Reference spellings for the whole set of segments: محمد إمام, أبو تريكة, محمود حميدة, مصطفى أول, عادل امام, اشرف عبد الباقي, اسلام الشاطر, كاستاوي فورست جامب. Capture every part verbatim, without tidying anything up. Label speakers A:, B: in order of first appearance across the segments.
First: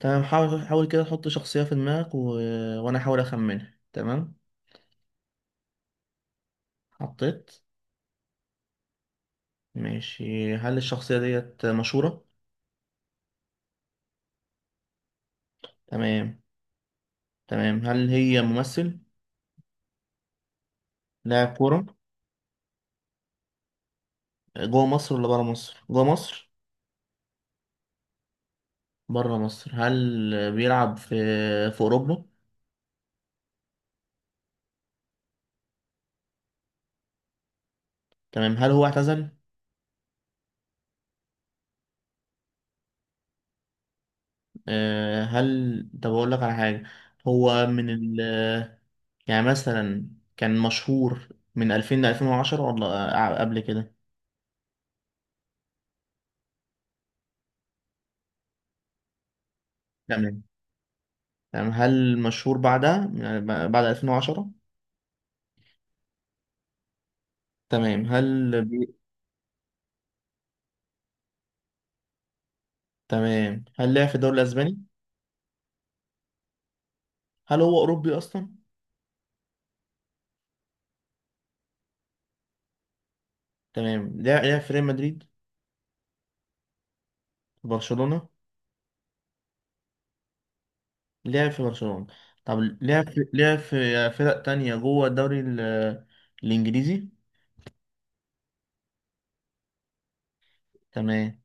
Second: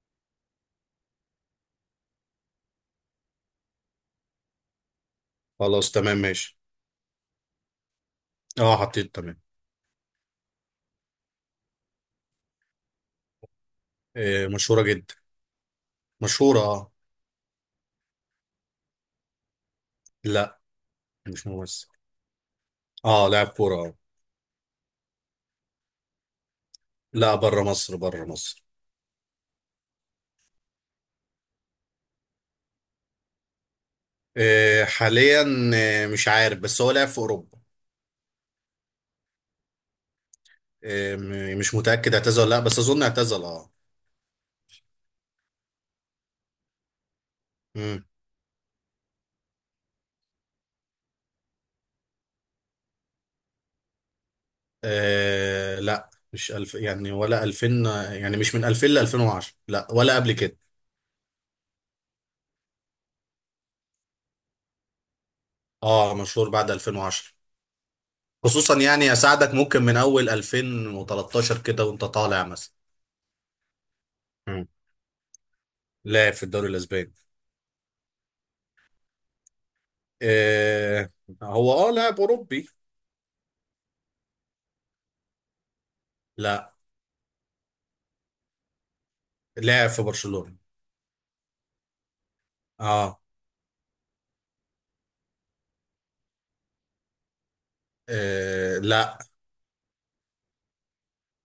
A: تمام حاول حاول كده تحط شخصية في دماغك و... وأنا أحاول أخمنها. تمام
B: خلاص، تمام، ماشي.
A: حطيت.
B: اه حطيت، تمام.
A: ماشي، هل الشخصية ديت مشهورة؟
B: آه، مشهورة جدا.
A: تمام
B: مشهورة، اه
A: تمام، هل هي ممثل؟
B: لا، مش
A: لاعب كورة؟
B: ممثل. اه لاعب كورة، اه.
A: جوه مصر ولا برا مصر؟ جوه مصر؟
B: لا، بره مصر، بره مصر.
A: برا مصر. هل بيلعب في في أوروبا؟
B: آه، حاليا. آه، مش عارف بس هو لاعب في أوروبا.
A: تمام، هل هو اعتزل؟
B: آه، م- مش متأكد اعتزل ولا لا، بس أظن اعتزل، اه.
A: أه هل، طب أقول لك على حاجة. هو من
B: مم.
A: ال يعني مثلا كان مشهور من ألفين ل ألفين وعشرة ولا آه، قبل كده؟
B: آه، لا، مش ألف يعني ولا ألفين. يعني مش من ألفين ل ألفين وعشرة، لا، ولا قبل
A: تمام.
B: كده.
A: تمام، هل مشهور بعدها يعني ب- بعد ألفين وعشرة؟
B: اه، مشهور بعد ألفين وعشرة.
A: تمام هل
B: خصوصا
A: بي...
B: يعني اساعدك ممكن من اول ألفين وتلتاشر كده وانت طالع مثلا.
A: تمام، هل لعب في الدوري الاسباني؟
B: لاعب في الدوري الاسباني.
A: هل هو اوروبي اصلا؟
B: آه، هو اه لاعب اوروبي.
A: تمام. لعب لعب في ريال مدريد؟
B: لا.
A: في برشلونة؟
B: لاعب في برشلونة.
A: لعب في برشلونة. طب لعب في
B: اه,
A: لعب في فرق تانية جوه الدوري ال- الانجليزي؟
B: آه. لا
A: تمام.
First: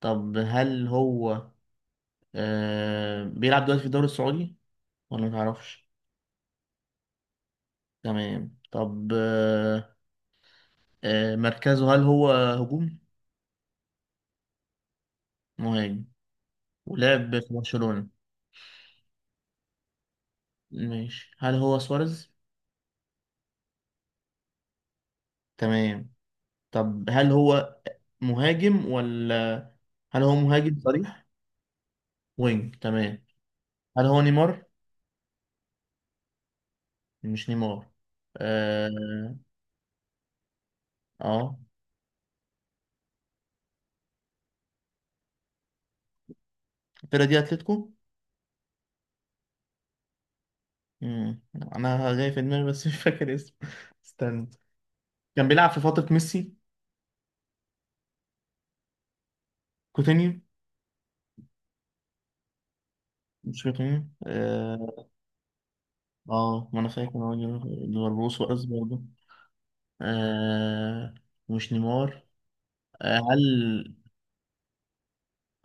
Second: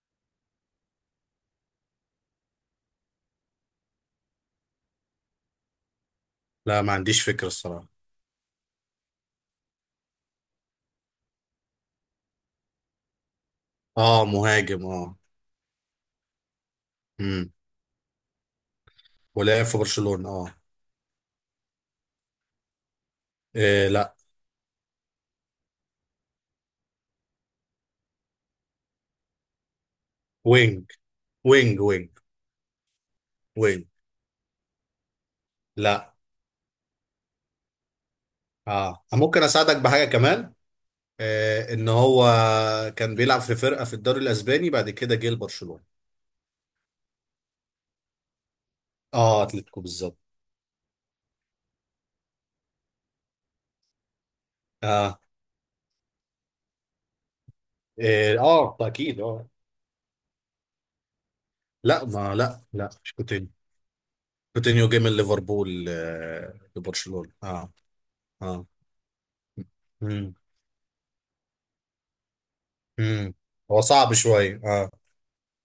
A: طب هل هو آه... بيلعب دلوقتي في الدوري السعودي ولا متعرفش؟
B: لا، ما عنديش فكرة الصراحة.
A: تمام. طب آه... آه... مركزه، هل هو هجوم؟
B: اه، مهاجم، اه.
A: مهاجم. ولعب
B: امم
A: في برشلونة.
B: ولاعب في برشلونة، اه,
A: ماشي، هل هو سواريز؟
B: آه. لا.
A: تمام. طب هل هو مهاجم ولا، هل هو مهاجم
B: وينج
A: صريح؟
B: وينج وينج
A: وينج. تمام.
B: وينج.
A: هل هو نيمار؟
B: لا.
A: مش نيمار.
B: اه،
A: اه.
B: ممكن اساعدك بحاجة كمان.
A: اه،
B: آه، ان هو كان بيلعب في فرقة في الدوري الاسباني، بعد كده جه لبرشلونة.
A: الفرقة دي اتلتيكو.
B: اه، اتلتيكو بالظبط.
A: مم. انا جاي في دماغي بس مش فاكر اسمه استنى.
B: اه
A: كان بيلعب في فترة ميسي.
B: اه, آه، اكيد، اه.
A: كوتينيو؟
B: لا، ما لا لا، مش كنت.
A: مش كوتينيو.
B: روتينيو جه
A: اه
B: من ليفربول، آه،
A: آه، ما انا فاكر إن
B: لبرشلونة،
A: هو
B: اه
A: ليفربول سواريز
B: اه.
A: برضه.
B: امم
A: آه مش نيمار. آه
B: امم هو
A: هل،
B: صعب شوية، اه.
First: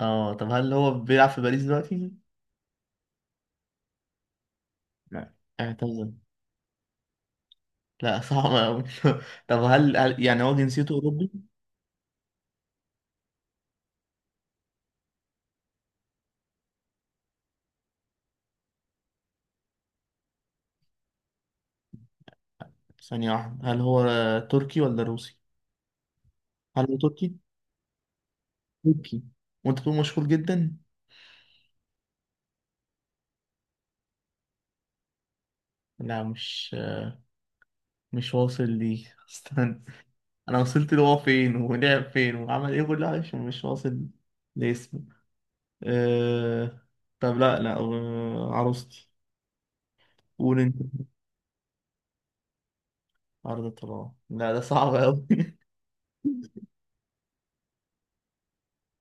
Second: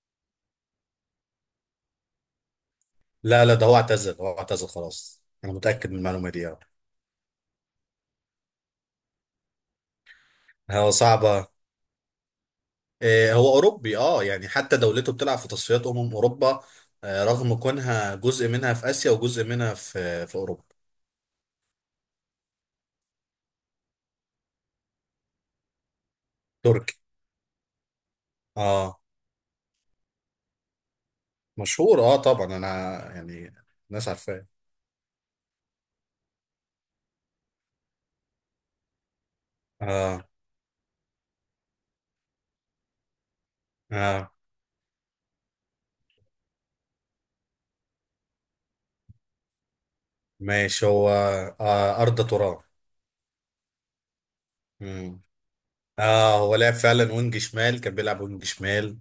A: اه طب هل هو بيلعب في باريس دلوقتي؟
B: لا لا، ده هو اعتزل، هو اعتزل خلاص،
A: لا
B: انا متأكد من
A: اعتذر،
B: المعلومة دي، اه.
A: لا صعب أوي طب هل, هل يعني هو
B: هو
A: جنسيته أوروبي؟
B: صعبة. آه، هو اوروبي، اه، يعني حتى دولته بتلعب في تصفيات امم اوروبا. آه، رغم كونها جزء منها في اسيا وجزء منها في في اوروبا.
A: ثانية واحدة، هل هو تركي ولا روسي؟ هل
B: تركي،
A: هو تركي؟
B: اه.
A: تركي؟ وأنت تكون مشهور جدا؟
B: مشهور، اه، طبعا. انا يعني الناس عارفاه.
A: لا، مش مش واصل ليه استنى.
B: اه
A: أنا وصلت له هو فين ولعب فين وعمل إيه كل حاجة، مش مش واصل
B: اه
A: لاسمه. أه... طب لا لا أه... عروستي. قول أنت.
B: ماشي. هو آه، أرض.
A: عرض الطلاق؟ لا ده صعب
B: تراب.
A: أوي
B: اه، هو لعب فعلا وينج شمال، كان بيلعب وينج شمال.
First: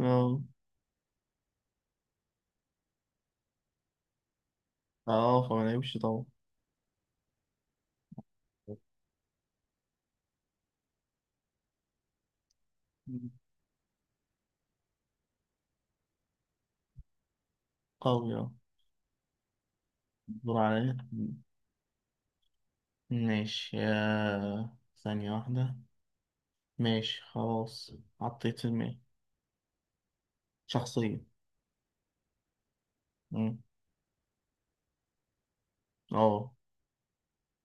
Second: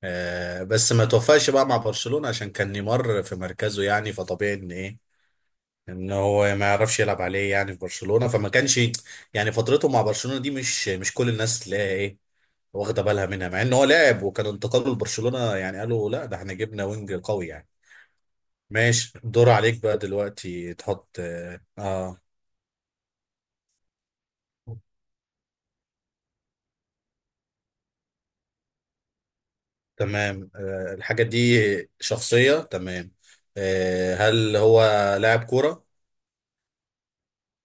A: أه
B: آه، بس ما توفقش بقى مع برشلونة عشان كان نيمار في مركزه، يعني فطبيعي ان ايه،
A: أه فما نعيبش
B: ان
A: طبعا.
B: هو ما يعرفش يلعب عليه يعني في برشلونة. فما كانش يعني فترته مع برشلونة دي مش مش كل الناس تلاقيها ايه، واخدة بالها منها، مع ان هو لاعب، وكان انتقاله لبرشلونة يعني قالوا لا ده احنا جبنا وينج قوي يعني.
A: قوي. أه
B: ماشي، الدور عليك بقى
A: دور
B: دلوقتي
A: عليا.
B: تحط اه, آه.
A: ماشي. آه، ثانية واحدة. ماشي خلاص، حطيت في دماغي
B: تمام، آه، الحاجة
A: شخصية.
B: دي شخصية، تمام.
A: مم.
B: آه، هل هو لاعب كورة؟
A: اه.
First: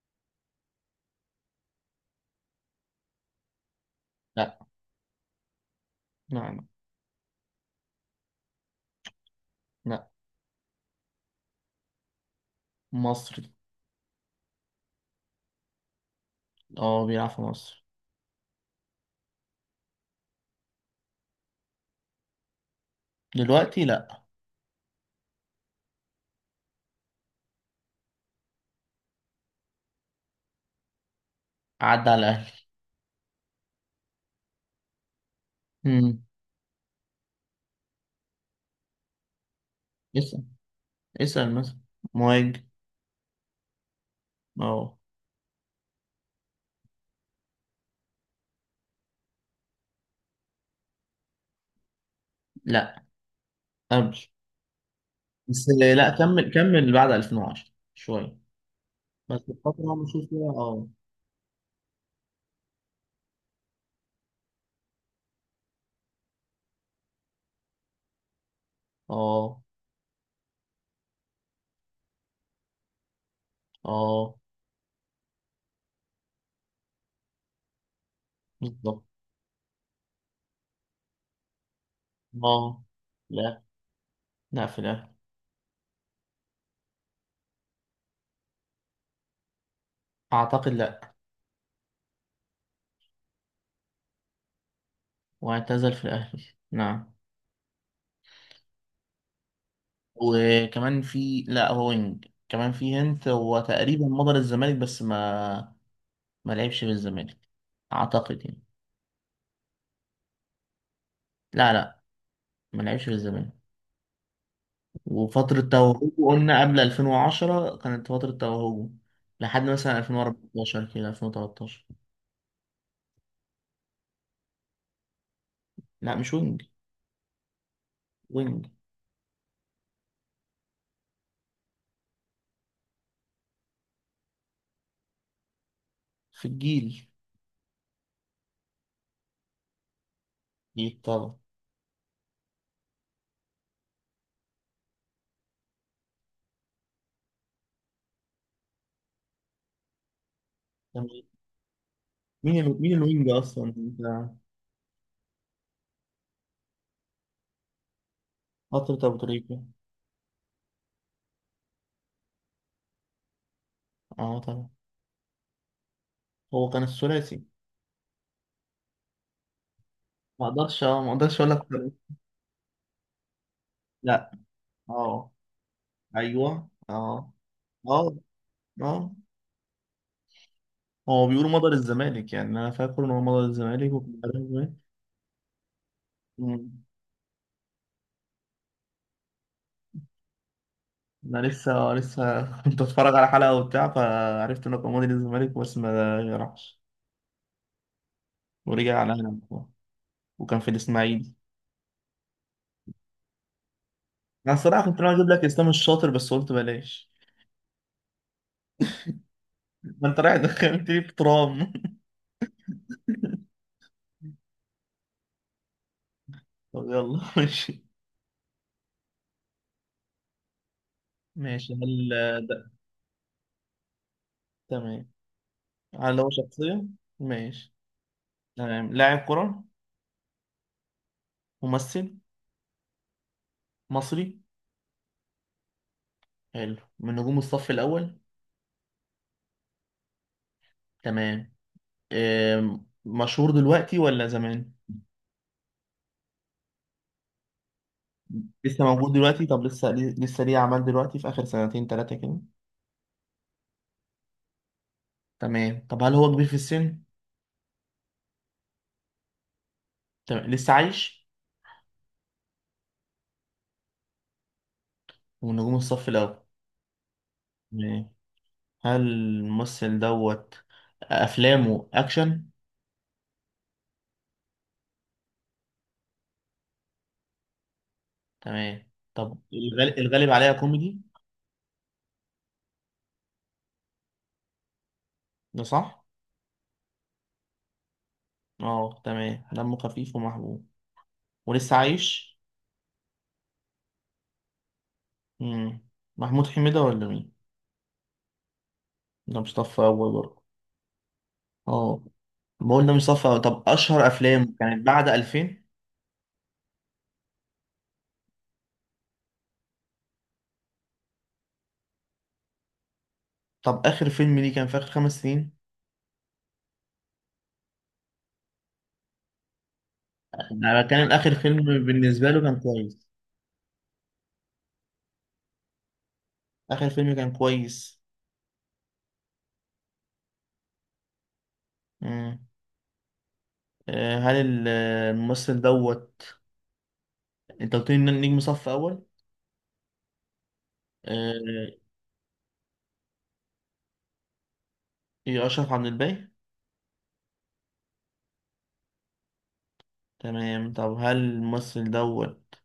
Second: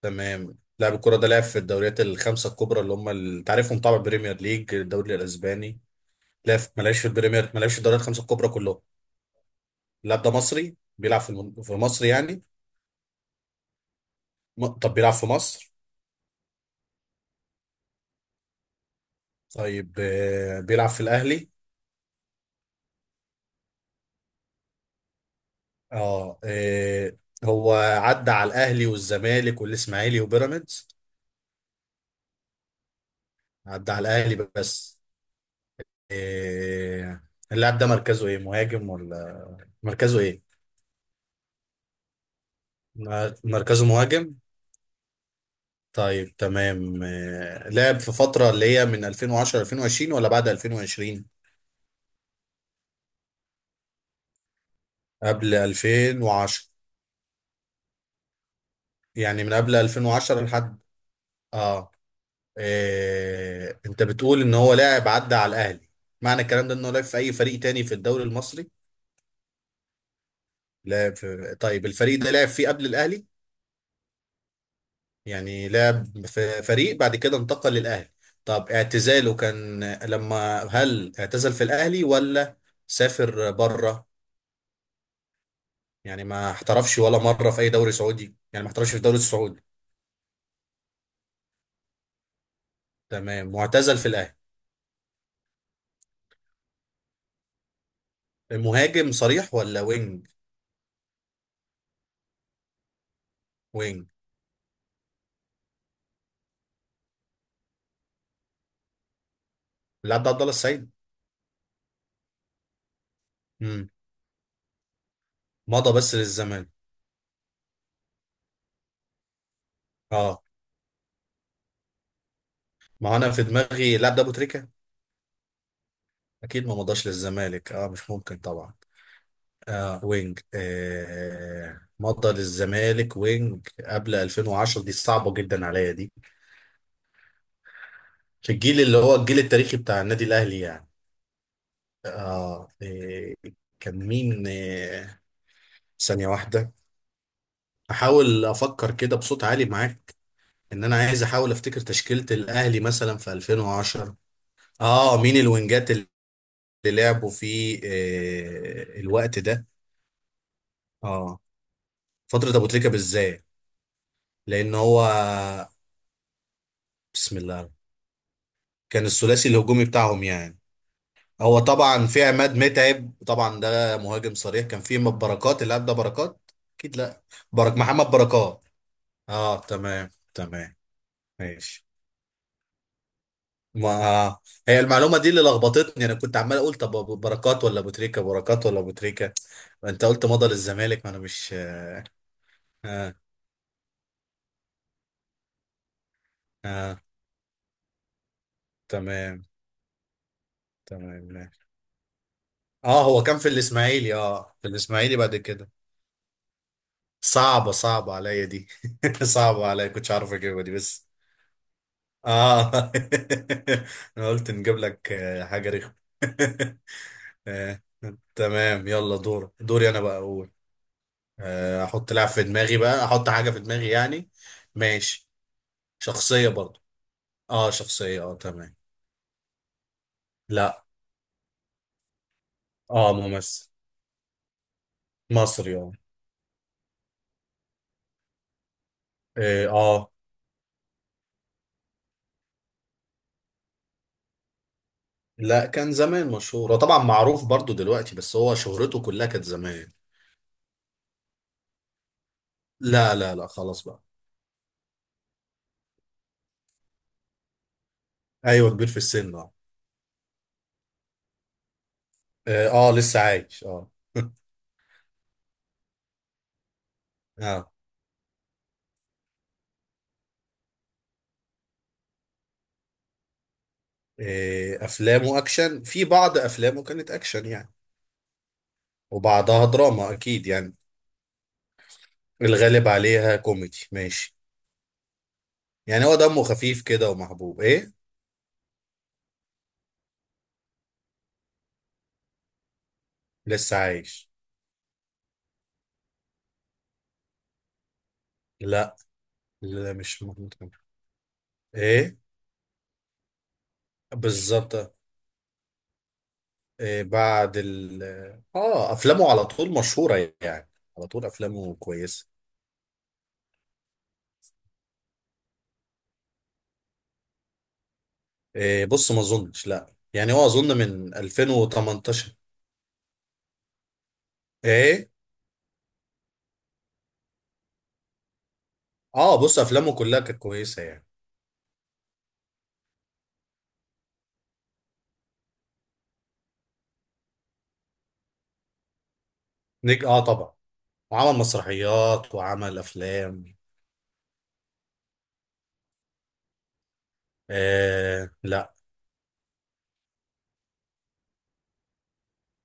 B: تمام. لاعب الكورة ده لعب في الدوريات الخمسة الكبرى اللي هم ال- تعرفهم طبعا، بريمير
A: لا.
B: ليج، الدوري الأسباني.
A: لا
B: لعب
A: لا
B: في- ما لعبش في البريمير، ما لعبش في الدوريات الخمسة الكبرى كلهم.
A: لا.
B: اللاعب ده مصري، بيلعب في الم- في مصر يعني.
A: مصري.
B: م- طب بيلعب في مصر.
A: اه بيلعب في مصر.
B: طيب، آه، بيلعب في الأهلي.
A: دلوقتي لا.
B: اه آه، هو عدى على الأهلي والزمالك والإسماعيلي وبيراميدز.
A: عدى على الأهلي.
B: عدى على الأهلي بس.
A: مم.
B: إيه، اللاعب ده مركزه ايه، مهاجم ولا مركزه ايه؟
A: اسأل. اسأل مثلا. مهاجم.
B: م- مركزه مهاجم.
A: اه.
B: طيب تمام، إيه، لعب في فترة اللي هي من ألفين وعشرة ألفين وعشرين ولا بعد ألفين وعشرين؟
A: لا قبل.
B: قبل
A: بس لا، كمل
B: ألفين وعشرة.
A: كمل، بعد ألفين وعشرة شوية. بس
B: يعني من
A: الفترة
B: قبل
A: اللي أنا بشوف
B: ألفين وعشرة
A: فيها
B: لحد.
A: اه.
B: اه، إيه، انت بتقول ان هو لاعب عدى على الاهلي. معنى الكلام ده انه لعب في اي فريق تاني في الدوري المصري.
A: اه.
B: لعب في... طيب الفريق ده لعب فيه قبل الاهلي؟
A: اه.
B: يعني لعب في فريق بعد كده انتقل للأهلي. طب
A: بالظبط.
B: اعتزاله كان لما، هل اعتزل في الأهلي ولا
A: اه.
B: سافر
A: لا.
B: بره؟
A: لا في الأهلي.
B: يعني ما احترفش ولا مرة في أي دوري سعودي، يعني ما احترفش في الدوري السعودي.
A: أعتقد لا.
B: تمام، واعتزل في الأهلي.
A: واعتزل في الأهلي. نعم.
B: المهاجم صريح ولا وينج؟
A: وكمان في، لا هو وينج كمان في هنت، هو تقريبا
B: وينج.
A: مضى للزمالك بس ما ما لعبش في الزمالك، أعتقد يعني.
B: اللاعب ده عبد الله السعيد؟
A: لا لا، ما لعبش في الزمالك.
B: امم
A: وفترة
B: مضى
A: توهجه
B: بس
A: قلنا
B: للزمالك.
A: قبل ألفين وعشرة كانت فترة توهجه، لحد مثلا
B: اه،
A: ألفين وأربعتاشر كده، ألفين وتلتاشر.
B: ما هو انا في دماغي اللاعب ده ابو تريكة.
A: لا مش وينج.
B: اكيد، ما مضاش للزمالك، اه، مش ممكن
A: وينج.
B: طبعا. آه وينج، آه مضى للزمالك وينج قبل ألفين وعشرة، دي صعبة جدا عليا دي.
A: في الجيل.
B: في الجيل اللي هو الجيل التاريخي بتاع النادي الأهلي يعني.
A: جيل طبعا.
B: آه آه، كان مين؟ آه، ثانية واحدة، أحاول أفكر كده بصوت عالي معاك. إن أنا
A: تمام.
B: عايز أحاول أفتكر تشكيلة
A: مين
B: الأهلي
A: ال... مين
B: مثلا
A: الوينج
B: في
A: أصلا
B: ألفين وعشرة.
A: أنت؟
B: آه، مين الوينجات اللي لعبوا في آه
A: فترة أبو
B: الوقت
A: تريكة.
B: ده؟ آه، فترة أبو تريكة بالذات،
A: أه طبعا.
B: لأن هو
A: هو كان
B: بسم
A: الثلاثي.
B: الله كان الثلاثي الهجومي بتاعهم
A: ما
B: يعني.
A: اقدرش، اه ما اقدرش اقول
B: هو
A: لك.
B: طبعا في عماد متعب، طبعا ده
A: لا.
B: مهاجم صريح. كان في
A: اه.
B: بركات، اللي قبل ده بركات.
A: ايوه
B: اكيد لا.
A: اه.
B: برك محمد
A: اه.
B: بركات.
A: اه.
B: اه، تمام تمام،
A: هو بيقولوا مضى
B: ماشي.
A: للزمالك، يعني انا فاكر ان هو مضى
B: ما
A: للزمالك وكنت عارف
B: آه.
A: إيه.
B: هي المعلومه دي اللي لخبطتني، انا كنت عمال اقول
A: أمم.
B: طب أبو بركات ولا ابو تريكه، بركات ولا ابو تريكه. انت قلت مضى للزمالك، ما انا
A: انا
B: مش، اه.
A: لسه لسه كنت
B: اه،
A: اتفرج على حلقه وبتاع، فعرفت انه كان مضى للزمالك بس ما راحش
B: آه،
A: ورجع على هنا،
B: تمام
A: وكان في
B: تمام
A: الاسماعيلي.
B: ماشي. اه، هو كان في الاسماعيلي،
A: انا
B: اه في
A: الصراحه كنت ناوي
B: الاسماعيلي
A: اجيب
B: بعد
A: لك اسلام
B: كده.
A: الشاطر بس قلت بلاش.
B: صعبه صعبه عليا دي. صعبه عليا،
A: ما
B: كنتش
A: انت
B: عارف
A: رايح
B: اجيبها دي
A: دخلتني
B: بس.
A: في ترام
B: اه انا قلت نجيب لك آه، حاجة رخمة.
A: طب يلا
B: آه،
A: ماشي.
B: تمام، يلا دور، دوري انا بقى اقول.
A: ماشي،
B: آه،
A: هل
B: احط لاعب في
A: ده،
B: دماغي، بقى احط حاجة في دماغي يعني.
A: تمام.
B: ماشي.
A: هل هو
B: شخصية برضو.
A: شخصيه؟
B: اه
A: ماشي.
B: شخصية، اه تمام.
A: تمام، لاعب كره؟
B: لا.
A: ممثل؟
B: اه ممثل.
A: مصري؟
B: مصري، اه.
A: حلو، من نجوم الصف الأول؟
B: اه، آه.
A: تمام. آم، مشهور دلوقتي ولا زمان؟
B: لا، كان زمان مشهور، هو طبعا معروف برضو دلوقتي بس هو
A: لسه
B: شهرته
A: موجود
B: كلها كانت
A: دلوقتي؟ طب لسه
B: زمان.
A: لسه ليه أعمال دلوقتي في آخر سنتين تلاتة كده؟
B: لا لا لا خلاص بقى.
A: تمام، طب هل هو كبير في السن؟
B: ايوه، كبير في السن، اه.
A: تمام، لسه عايش؟
B: اه، آه، لسه عايش، اه.
A: ومن نجوم الصف الأول.
B: اه.
A: تمام. هل الممثل دوت أفلامه أكشن؟
B: إيه، افلامه اكشن، في بعض افلامه كانت اكشن يعني،
A: تمام، طب
B: وبعضها
A: الغالب,
B: دراما
A: الغالب
B: اكيد
A: عليها
B: يعني.
A: كوميدي،
B: الغالب عليها كوميدي، ماشي.
A: ده صح؟
B: يعني هو دمه خفيف كده ومحبوب، ايه.
A: اه تمام، دمه خفيف ومحبوب، ولسه عايش؟
B: لسه عايش.
A: مم. محمود حميدة ولا مين؟
B: لا،
A: ده مصطفى
B: لا
A: أول
B: مش
A: برضه؟
B: محمود كامل.
A: اه،
B: ايه.
A: ما قلنا مصطفى. طب اشهر افلام
B: بالظبط.
A: كانت بعد ألفين؟
B: إيه، بعد ال اه افلامه على طول مشهورة يعني، على طول افلامه كويسة.
A: طب اخر فيلم ليه كان في اخر خمس سنين؟
B: إيه، بص، ما اظنش لا، يعني هو اظن
A: انا كان
B: من
A: اخر فيلم بالنسبه
B: ألفين وتمنتاشر.
A: له كان كويس؟
B: ايه،
A: اخر فيلم كان كويس.
B: اه، بص افلامه كلها كانت كويسة يعني.
A: مم. آه، هل ال- الممثل دوت، انت قلت لي إن نجم صف اول.
B: نجم، اه طبعا، وعمل
A: آه،
B: مسرحيات وعمل افلام.
A: ايه اشرف عبد الباقي؟
B: آه لا.
A: تمام، طب هل الممثل دوت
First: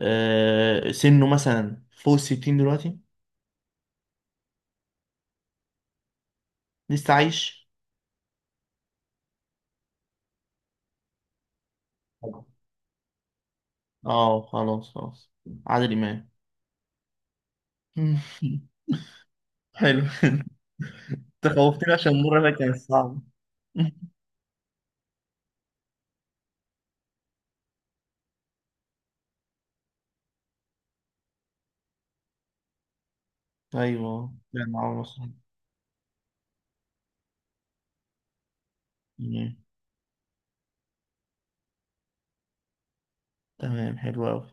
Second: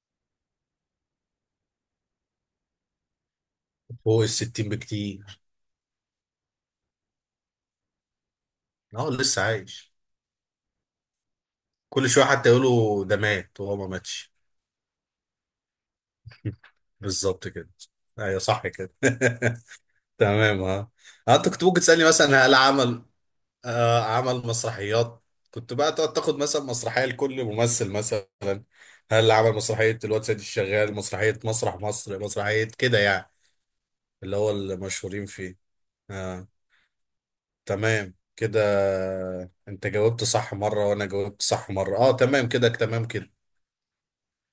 A: آه، سنه مثلا فوق الستين دلوقتي؟
B: فوق الستين بكتير.
A: لسه عايش؟
B: اه، لسه عايش. كل شويه حتى يقولوا ده مات وهو ما ماتش.
A: اه خلاص خلاص، عادل امام؟
B: بالظبط كده. ايوه، صح كده.
A: حلو
B: تمام، ها، انت
A: انت
B: كنت ممكن
A: خوفتني
B: تسالني
A: عشان المرة
B: مثلا
A: اللي
B: هل
A: كانت
B: عمل،
A: صعبة.
B: آه، عمل مسرحيات. كنت بقى تقعد تاخد مثلا مسرحيه لكل ممثل مثلا، هل عمل مسرحيه الواد سيد الشغال، مسرحيه مسرح مصر، مسرحيه كده يعني،
A: ايوه،
B: اللي هو
A: لا معاهم
B: المشهورين
A: مصر.
B: فيه. آه. تمام كده، انت جاوبت صح مرة وانا جاوبت صح مرة، اه تمام كده، تمام كده.
A: تمام حلو قوي.